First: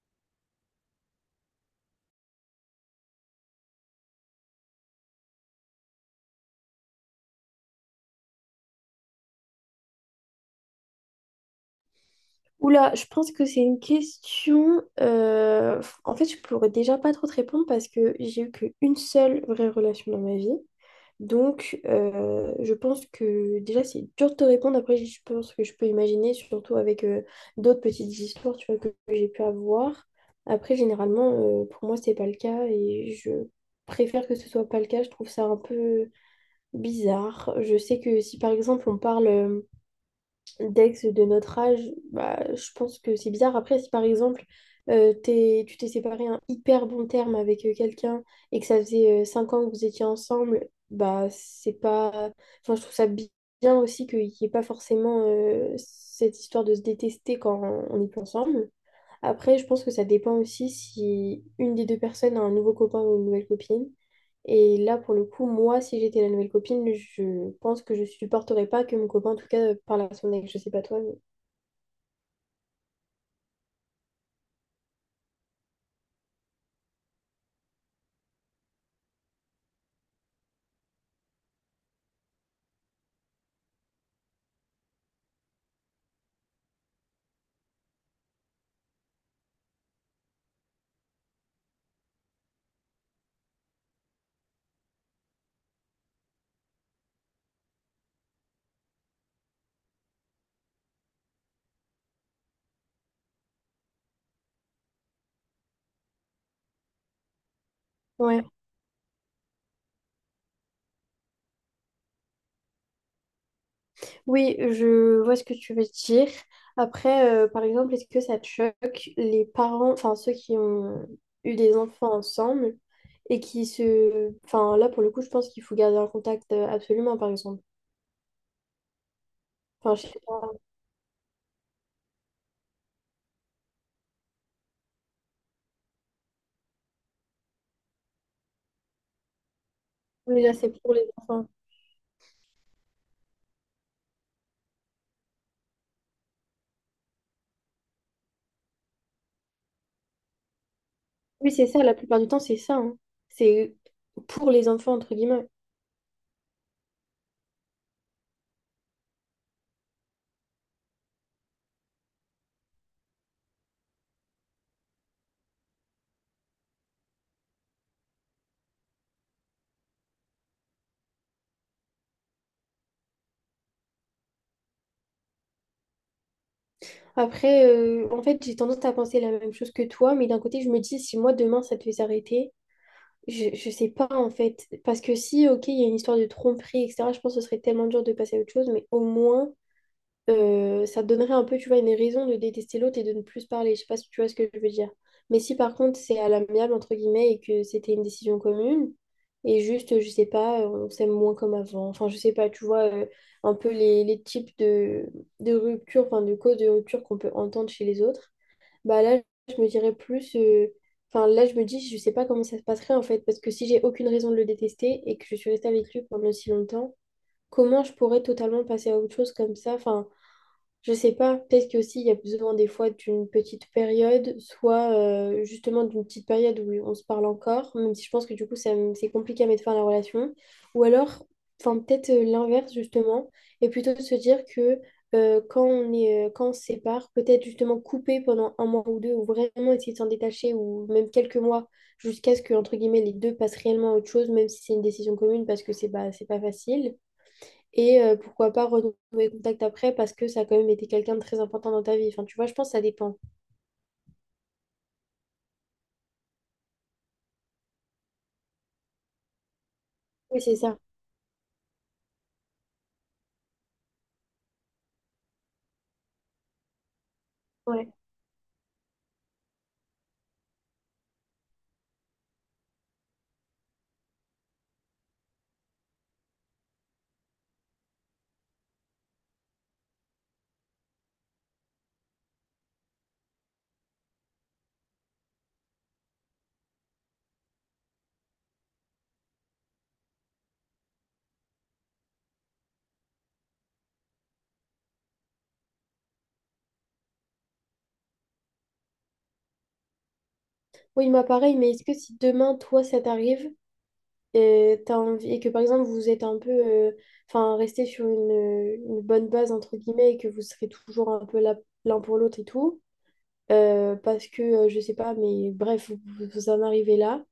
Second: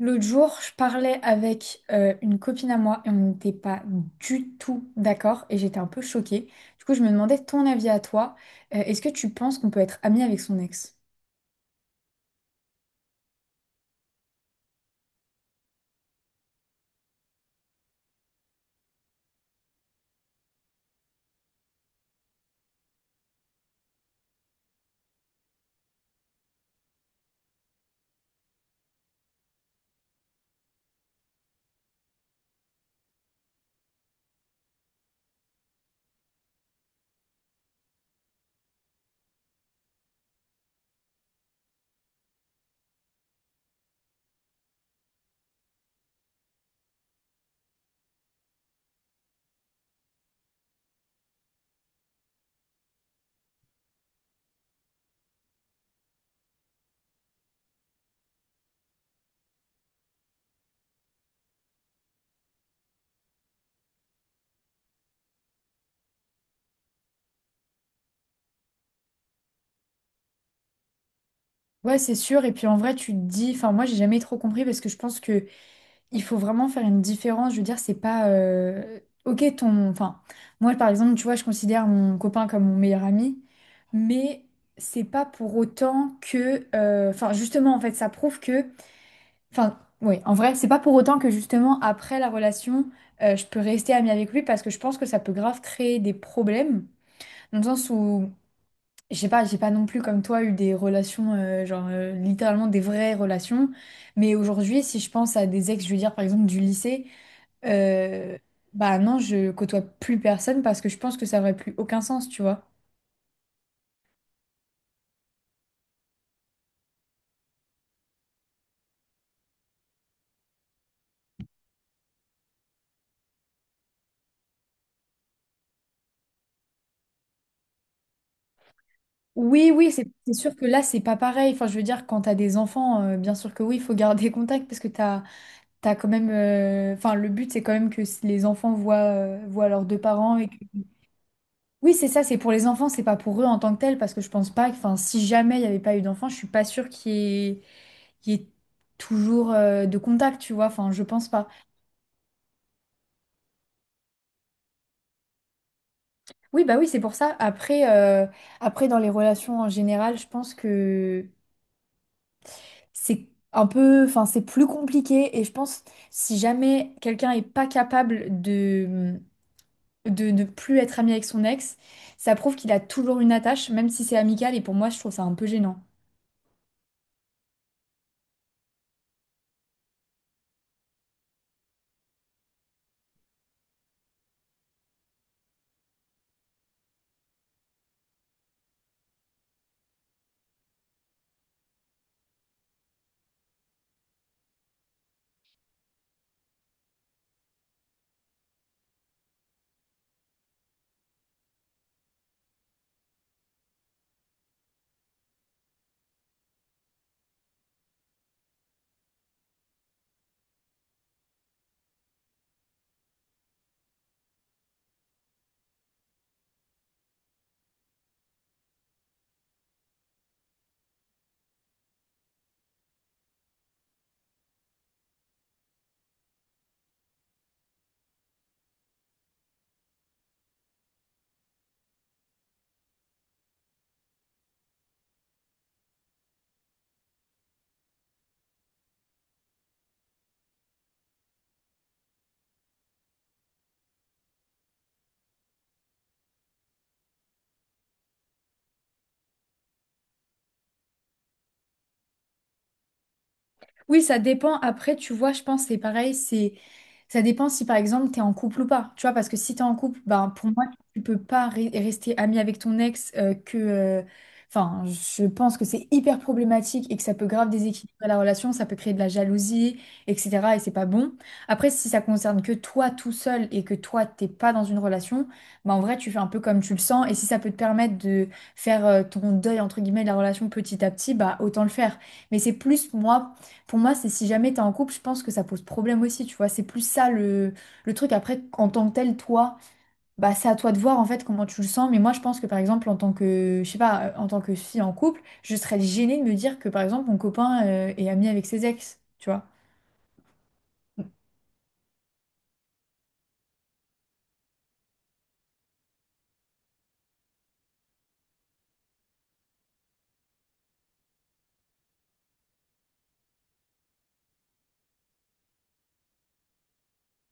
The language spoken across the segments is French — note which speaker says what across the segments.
Speaker 1: L'autre jour, je parlais avec une copine à moi et on n'était pas du tout d'accord et j'étais un peu choquée. Du coup, je me demandais ton avis à toi. Est-ce que tu penses qu'on peut être ami avec son ex?
Speaker 2: Oula, je pense que c'est une question. En fait, je pourrais déjà pas trop te répondre parce que j'ai eu qu'une seule vraie relation dans ma vie. Donc, je pense que déjà, c'est dur de te répondre. Après, je pense que je peux imaginer, surtout avec d'autres petites histoires, tu vois, que j'ai pu avoir. Après, généralement, pour moi, c'est pas le cas et je préfère que ce soit pas le cas. Je trouve ça un peu bizarre. Je sais que si, par exemple, on parle, d'ex de notre âge, bah, je pense que c'est bizarre. Après, si par exemple, tu t'es séparé un hyper bon terme avec quelqu'un et que ça faisait 5 ans que vous étiez ensemble, bah c'est pas... Enfin, je trouve ça bien aussi qu'il n'y ait pas forcément cette histoire de se détester quand on n'est plus ensemble. Après, je pense que ça dépend aussi si une des deux personnes a un nouveau copain ou une nouvelle copine. Et là, pour le coup, moi, si j'étais la nouvelle copine, je pense que je supporterais pas que mon copain, en tout cas, parle à son ex. Je sais pas toi, mais...
Speaker 1: Ouais, c'est sûr. Et puis en vrai, tu te dis, enfin moi, j'ai jamais trop compris parce que je pense que il faut vraiment faire une différence. Je veux dire, c'est pas ok ton... Enfin, moi par exemple, tu vois, je considère mon copain comme mon meilleur ami, mais c'est pas pour autant que... Enfin, justement, en fait, ça prouve que... Enfin, oui, en vrai, c'est pas pour autant que justement après la relation, je peux rester amie avec lui parce que je pense que ça peut grave créer des problèmes. Dans le sens où, je sais pas, j'ai pas non plus comme toi eu des relations, genre littéralement des vraies relations. Mais aujourd'hui, si je pense à des ex, je veux dire par exemple du lycée, euh,
Speaker 2: Ouais.
Speaker 1: bah non, je côtoie plus personne parce que je pense que ça aurait plus aucun sens, tu vois.
Speaker 2: Oui, je vois ce que tu veux dire. Après, par exemple, est-ce que ça te choque les parents, enfin ceux qui ont eu des enfants ensemble et qui se... Enfin, là, pour le coup, je pense qu'il faut garder un contact absolument, par exemple.
Speaker 1: Oui, oui,
Speaker 2: Enfin, je sais
Speaker 1: c'est
Speaker 2: pas.
Speaker 1: sûr que là, c'est pas pareil. Enfin, je veux dire, quand t'as des enfants, bien sûr que oui, il faut garder contact parce que t'as t'as quand même, enfin, le but, c'est quand même que si les enfants voient, voient leurs deux parents
Speaker 2: Mais
Speaker 1: et
Speaker 2: là,
Speaker 1: que...
Speaker 2: c'est pour les enfants.
Speaker 1: Oui, c'est ça, c'est pour les enfants, c'est pas pour eux en tant que tels, parce que je pense pas que, enfin, si jamais il n'y avait pas eu d'enfants, je suis pas sûre qu'il y ait toujours de contact, tu vois, enfin, je pense pas.
Speaker 2: Oui, c'est ça, la plupart du temps, c'est ça, hein. C'est pour les enfants, entre guillemets.
Speaker 1: Oui, bah oui, c'est pour ça. Après, après, dans les relations en général, je pense que c'est un peu, enfin, c'est plus compliqué, et je pense, si jamais quelqu'un est pas capable de ne plus être ami avec son ex, ça prouve qu'il a toujours une attache, même si c'est amical, et pour moi, je trouve ça un peu gênant.
Speaker 2: Après, en fait, j'ai tendance à penser la même chose que toi, mais d'un côté, je me dis, si moi, demain, ça devait s'arrêter, je sais pas, en fait. Parce que si, ok, il y a une histoire de tromperie, etc., je pense que ce serait tellement dur de passer à autre chose, mais au moins, ça te donnerait un peu, tu vois, une raison de détester l'autre et de ne plus se parler. Je sais pas si tu vois ce que je veux dire. Mais si par contre c'est à l'amiable, entre guillemets, et que c'était une décision commune, et juste, je sais pas, on s'aime moins comme avant. Enfin, je sais pas, tu vois, un peu les types de rupture, enfin, de causes de rupture qu'on peut entendre chez les autres, bah là, je me dirais plus. Enfin, là, je me dis, je sais pas comment ça se passerait en fait, parce que si j'ai aucune raison de le détester et que je suis restée avec lui pendant si longtemps, comment je pourrais totalement passer à autre chose comme ça? Enfin, je sais pas, peut-être qu'aussi il y a besoin des fois d'une petite période, soit justement d'une petite période où on se parle encore, même si je pense que du coup c'est compliqué à mettre fin à la relation, ou alors, enfin peut-être l'inverse justement, et plutôt de se dire que quand on est, quand on se sépare, peut-être justement couper pendant un mois ou deux, ou vraiment essayer de s'en détacher, ou même quelques mois, jusqu'à ce que, entre guillemets, les deux passent réellement à autre chose, même si c'est une décision commune, parce que c'est pas facile. Et pourquoi pas renouer contact après parce que ça a quand même été quelqu'un de très important dans ta vie. Enfin, tu vois, je pense que ça dépend.
Speaker 1: Oui, ça dépend. Après, tu vois, je pense que c'est pareil, c'est ça dépend si par exemple t'es en couple ou pas. Tu vois, parce que si t'es en couple, ben
Speaker 2: Oui,
Speaker 1: pour
Speaker 2: c'est
Speaker 1: moi,
Speaker 2: ça.
Speaker 1: tu peux pas rester ami avec ton ex que enfin, je pense que c'est hyper problématique et que ça peut grave
Speaker 2: Ouais.
Speaker 1: déséquilibrer la relation, ça peut créer de la jalousie, etc. Et c'est pas bon. Après, si ça concerne que toi tout seul et que toi t'es pas dans une relation, ben en vrai, tu fais un peu comme tu le sens et si ça peut te permettre de faire ton deuil entre guillemets de la relation petit à petit, bah autant le faire. Mais c'est plus moi pour moi, c'est si jamais t'es en couple, je pense que ça pose problème aussi, tu vois. C'est plus ça le truc. Après, en tant que tel, toi, bah, c'est à toi de voir en fait comment tu le sens. Mais moi, je pense que par exemple, en tant que, je sais pas, en tant que fille en couple, je serais gênée de me dire que par exemple, mon copain est ami avec ses ex, tu vois.
Speaker 2: Oui, moi pareil, mais est-ce que si demain, toi, ça t'arrive et, t'as envie, et que par exemple, vous êtes un peu, enfin, resté sur une bonne base, entre guillemets, et que vous serez toujours un peu là l'un pour l'autre et tout, parce que, je sais pas, mais bref, vous, vous en arrivez là.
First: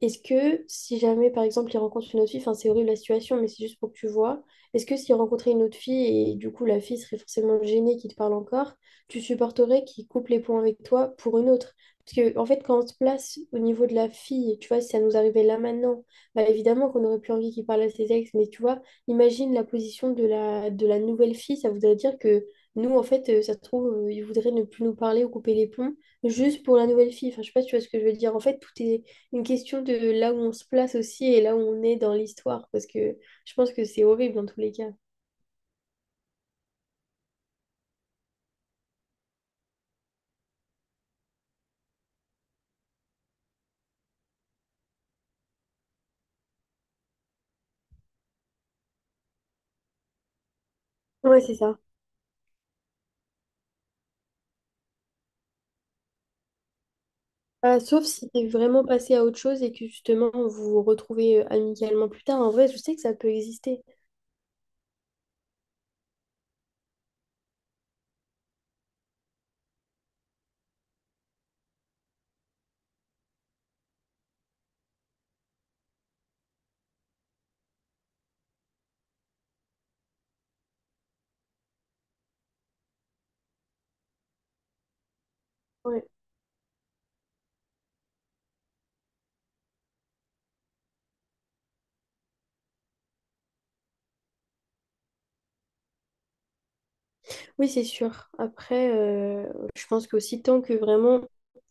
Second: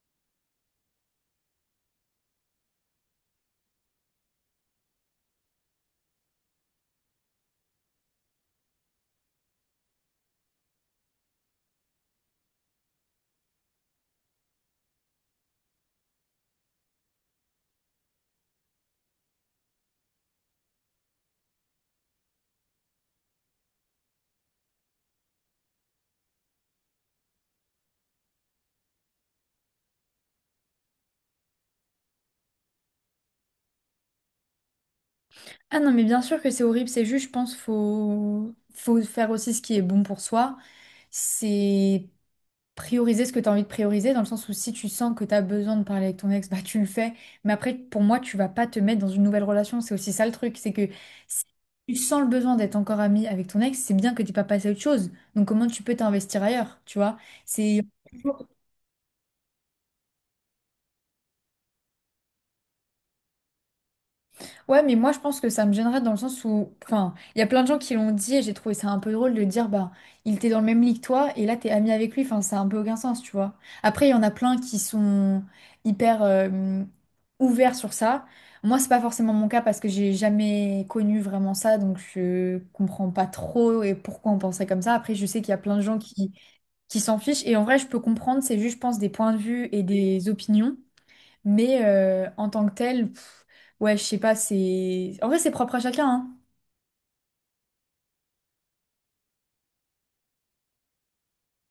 Speaker 2: Est-ce que si jamais, par exemple, il rencontre une autre fille, enfin, c'est horrible la situation, mais c'est juste pour que tu vois, est-ce que s'il rencontrait une autre fille et du coup la fille serait forcément gênée qu'il te parle encore, tu supporterais qu'il coupe les ponts avec toi pour une autre? Parce que, en fait, quand on se place au niveau de la fille, tu vois, si ça nous arrivait là maintenant, bah évidemment qu'on aurait plus envie qu'il parle à ses ex, mais tu vois, imagine la position de la nouvelle fille, ça voudrait dire que nous, en fait, ça se trouve, il voudrait ne plus nous parler ou couper les ponts juste pour la nouvelle fille. Enfin, je sais pas si tu vois ce que je veux dire. En fait, tout est une question de là où on se place aussi et là où on est dans l'histoire, parce que je pense que c'est horrible dans tous les cas.
Speaker 1: Ah non, mais bien sûr que c'est horrible, c'est juste, je pense, faut, faut faire aussi ce qui est bon pour soi. C'est prioriser ce que tu as envie de prioriser, dans le sens où si tu sens que tu as besoin de parler avec ton ex, bah tu le fais. Mais après, pour moi, tu vas pas te mettre dans une nouvelle relation. C'est aussi ça le truc, c'est que
Speaker 2: Ouais,
Speaker 1: si
Speaker 2: c'est ça.
Speaker 1: tu sens le besoin d'être encore ami avec ton ex, c'est bien que tu pas passé à autre chose. Donc comment tu peux t'investir ailleurs, tu vois?
Speaker 2: Euh,
Speaker 1: C'est...
Speaker 2: sauf si t'es vraiment passé à autre chose et que justement vous vous retrouvez amicalement plus tard. En vrai, je sais que ça peut exister.
Speaker 1: Ouais, mais moi je pense que ça me gênerait dans le sens où, enfin, il y a plein de gens qui l'ont dit et j'ai trouvé ça un peu drôle de dire, bah, il était dans le même lit que toi et là t'es ami avec lui, enfin, ça a un peu aucun sens, tu vois. Après, il y en a plein qui sont hyper ouverts sur ça. Moi, c'est pas forcément mon cas parce que j'ai jamais connu vraiment ça, donc je comprends pas trop et pourquoi on pensait comme ça. Après, je sais qu'il y a plein de gens
Speaker 2: Ouais.
Speaker 1: qui s'en fichent et en vrai, je peux comprendre, c'est juste, je pense, des points de vue et des opinions. Mais en tant que tel, ouais, je sais pas, c'est... En vrai, c'est propre à chacun, hein.
Speaker 2: Oui, c'est sûr. Après, je pense qu'aussi tant que vraiment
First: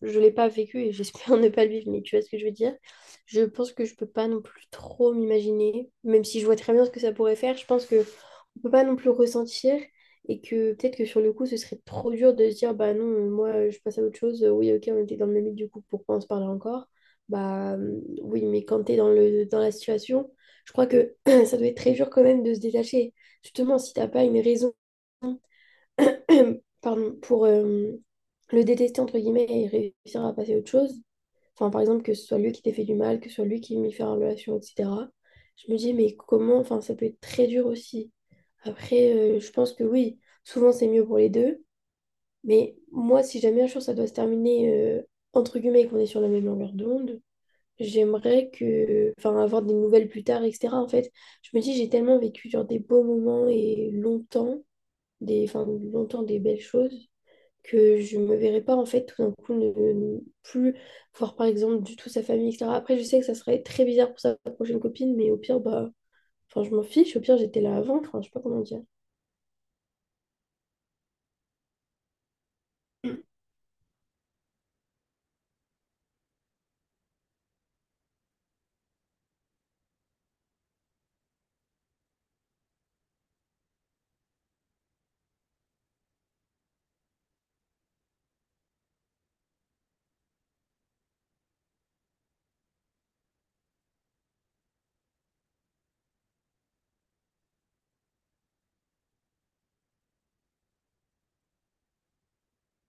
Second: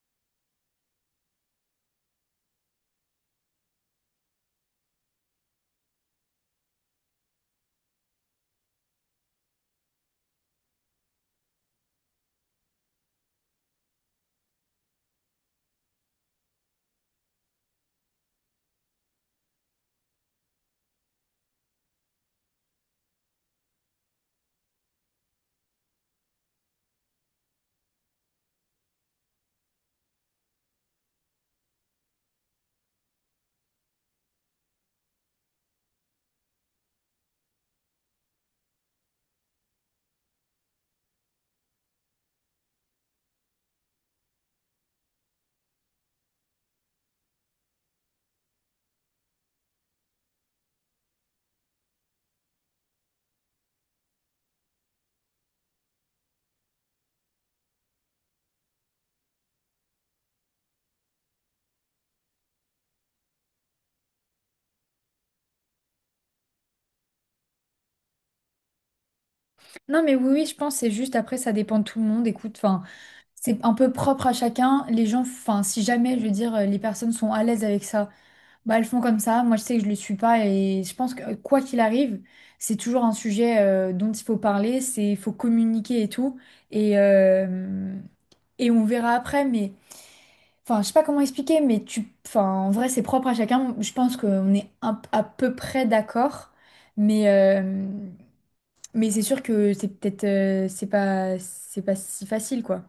Speaker 2: je l'ai pas vécu et j'espère ne pas le vivre, mais tu vois ce que je veux dire, je pense que je peux pas non plus trop m'imaginer, même si je vois très bien ce que ça pourrait faire, je pense que on peut pas non plus ressentir et que peut-être que sur le coup, ce serait trop dur de se dire, bah non, moi je passe à autre chose, oui, ok, on était dans le même lit, du coup, pourquoi on se parlait encore? Bah oui, mais quand t'es dans la situation, je crois que ça doit être très dur quand même de se détacher. Justement, si t'as pas une raison pardon, pour le détester, entre guillemets, et réussir à passer à autre chose. Enfin, par exemple, que ce soit lui qui t'ait fait du mal, que ce soit lui qui m'ait fait en relation, etc. Je me dis, mais comment, enfin, ça peut être très dur aussi. Après, je pense que oui, souvent c'est mieux pour les deux, mais moi, si jamais un jour ça doit se terminer, euh, entre guillemets, et qu'on est sur la même longueur d'onde, j'aimerais que, enfin, avoir des nouvelles plus tard, etc. En fait, je me dis, j'ai tellement vécu genre des beaux moments et longtemps, des, enfin, longtemps des belles choses que je me verrais pas en fait tout d'un coup ne plus voir par exemple du tout sa famille, etc. Après, je sais que ça serait très bizarre pour sa prochaine copine, mais au pire, bah, enfin, je m'en fiche, au pire, j'étais là avant, enfin, je sais pas comment dire.
Speaker 1: Non, mais oui, oui, je pense, c'est juste, après, ça dépend de tout le monde, écoute, enfin, c'est un peu propre à chacun, les gens, enfin, si jamais, je veux dire, les personnes sont à l'aise avec ça. Bah, elles font comme ça. Moi, je sais que je le suis pas et je pense que quoi qu'il arrive, c'est toujours un sujet dont il faut parler, c'est il faut communiquer et tout. Et, euh, et on verra après, mais enfin, je sais pas comment expliquer, mais tu, enfin, en vrai, c'est propre à chacun. Je pense qu'on est à peu près d'accord, mais mais c'est sûr que c'est peut-être c'est pas si facile quoi.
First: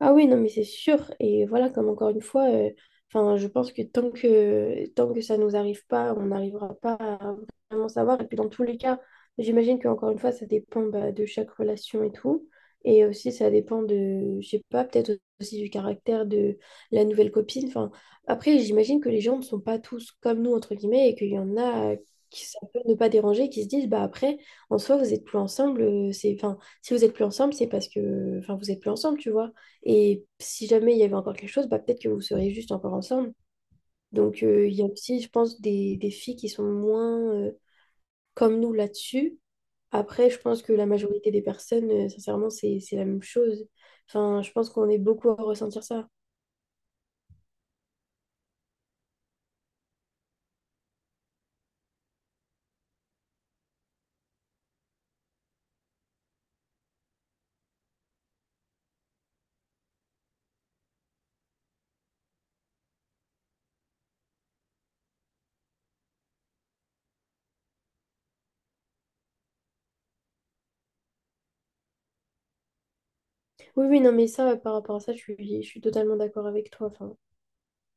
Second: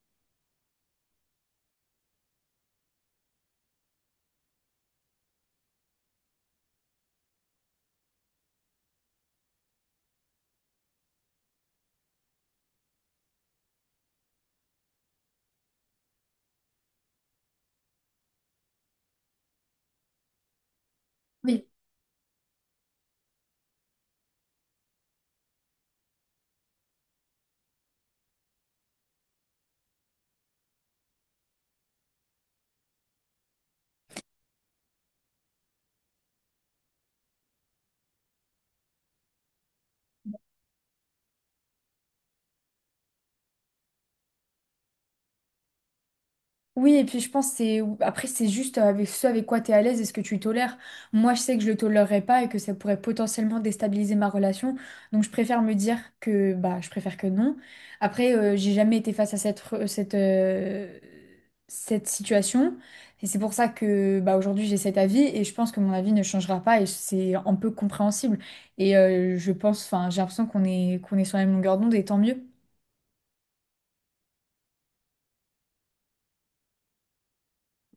Speaker 2: Ah oui, non, mais c'est sûr. Et voilà, comme encore une fois, enfin, je pense que tant que ça ne nous arrive pas, on n'arrivera pas à vraiment savoir. Et puis dans tous les cas, j'imagine qu'encore une fois, ça dépend bah, de chaque relation et tout. Et aussi, ça dépend de, je sais pas, peut-être aussi du caractère de la nouvelle copine. Enfin, après, j'imagine que les gens ne sont pas tous comme nous, entre guillemets, et qu'il y en
Speaker 1: Oui.
Speaker 2: a qui ça peut ne pas déranger, qui se disent, bah après, en soi, vous êtes plus ensemble. C'est, enfin, si vous êtes plus ensemble, c'est parce que, enfin, vous êtes plus ensemble, tu vois. Et si jamais il y avait encore quelque chose, bah, peut-être que vous seriez juste encore ensemble. Donc, il y a aussi, je pense, des filles qui sont moins comme nous là-dessus. Après, je pense que la majorité des personnes, sincèrement, c'est la même chose. Enfin, je pense qu'on est beaucoup à ressentir ça.
Speaker 1: Oui, et puis je pense que c'est après c'est juste avec ce avec quoi tu es à l'aise et ce que tu tolères. Moi, je sais que je le tolérerais pas et que ça pourrait potentiellement déstabiliser ma relation. Donc je préfère me dire que bah je préfère que non. Après j'ai jamais été face à cette cette situation et c'est pour ça que bah aujourd'hui j'ai cet avis et je pense que mon avis ne changera pas et c'est un peu compréhensible. Et je pense enfin j'ai l'impression qu'on est sur la même longueur d'onde et tant mieux.
Speaker 2: Oui, oui, non, mais ça, par rapport à ça, je suis totalement d'accord avec toi. Enfin,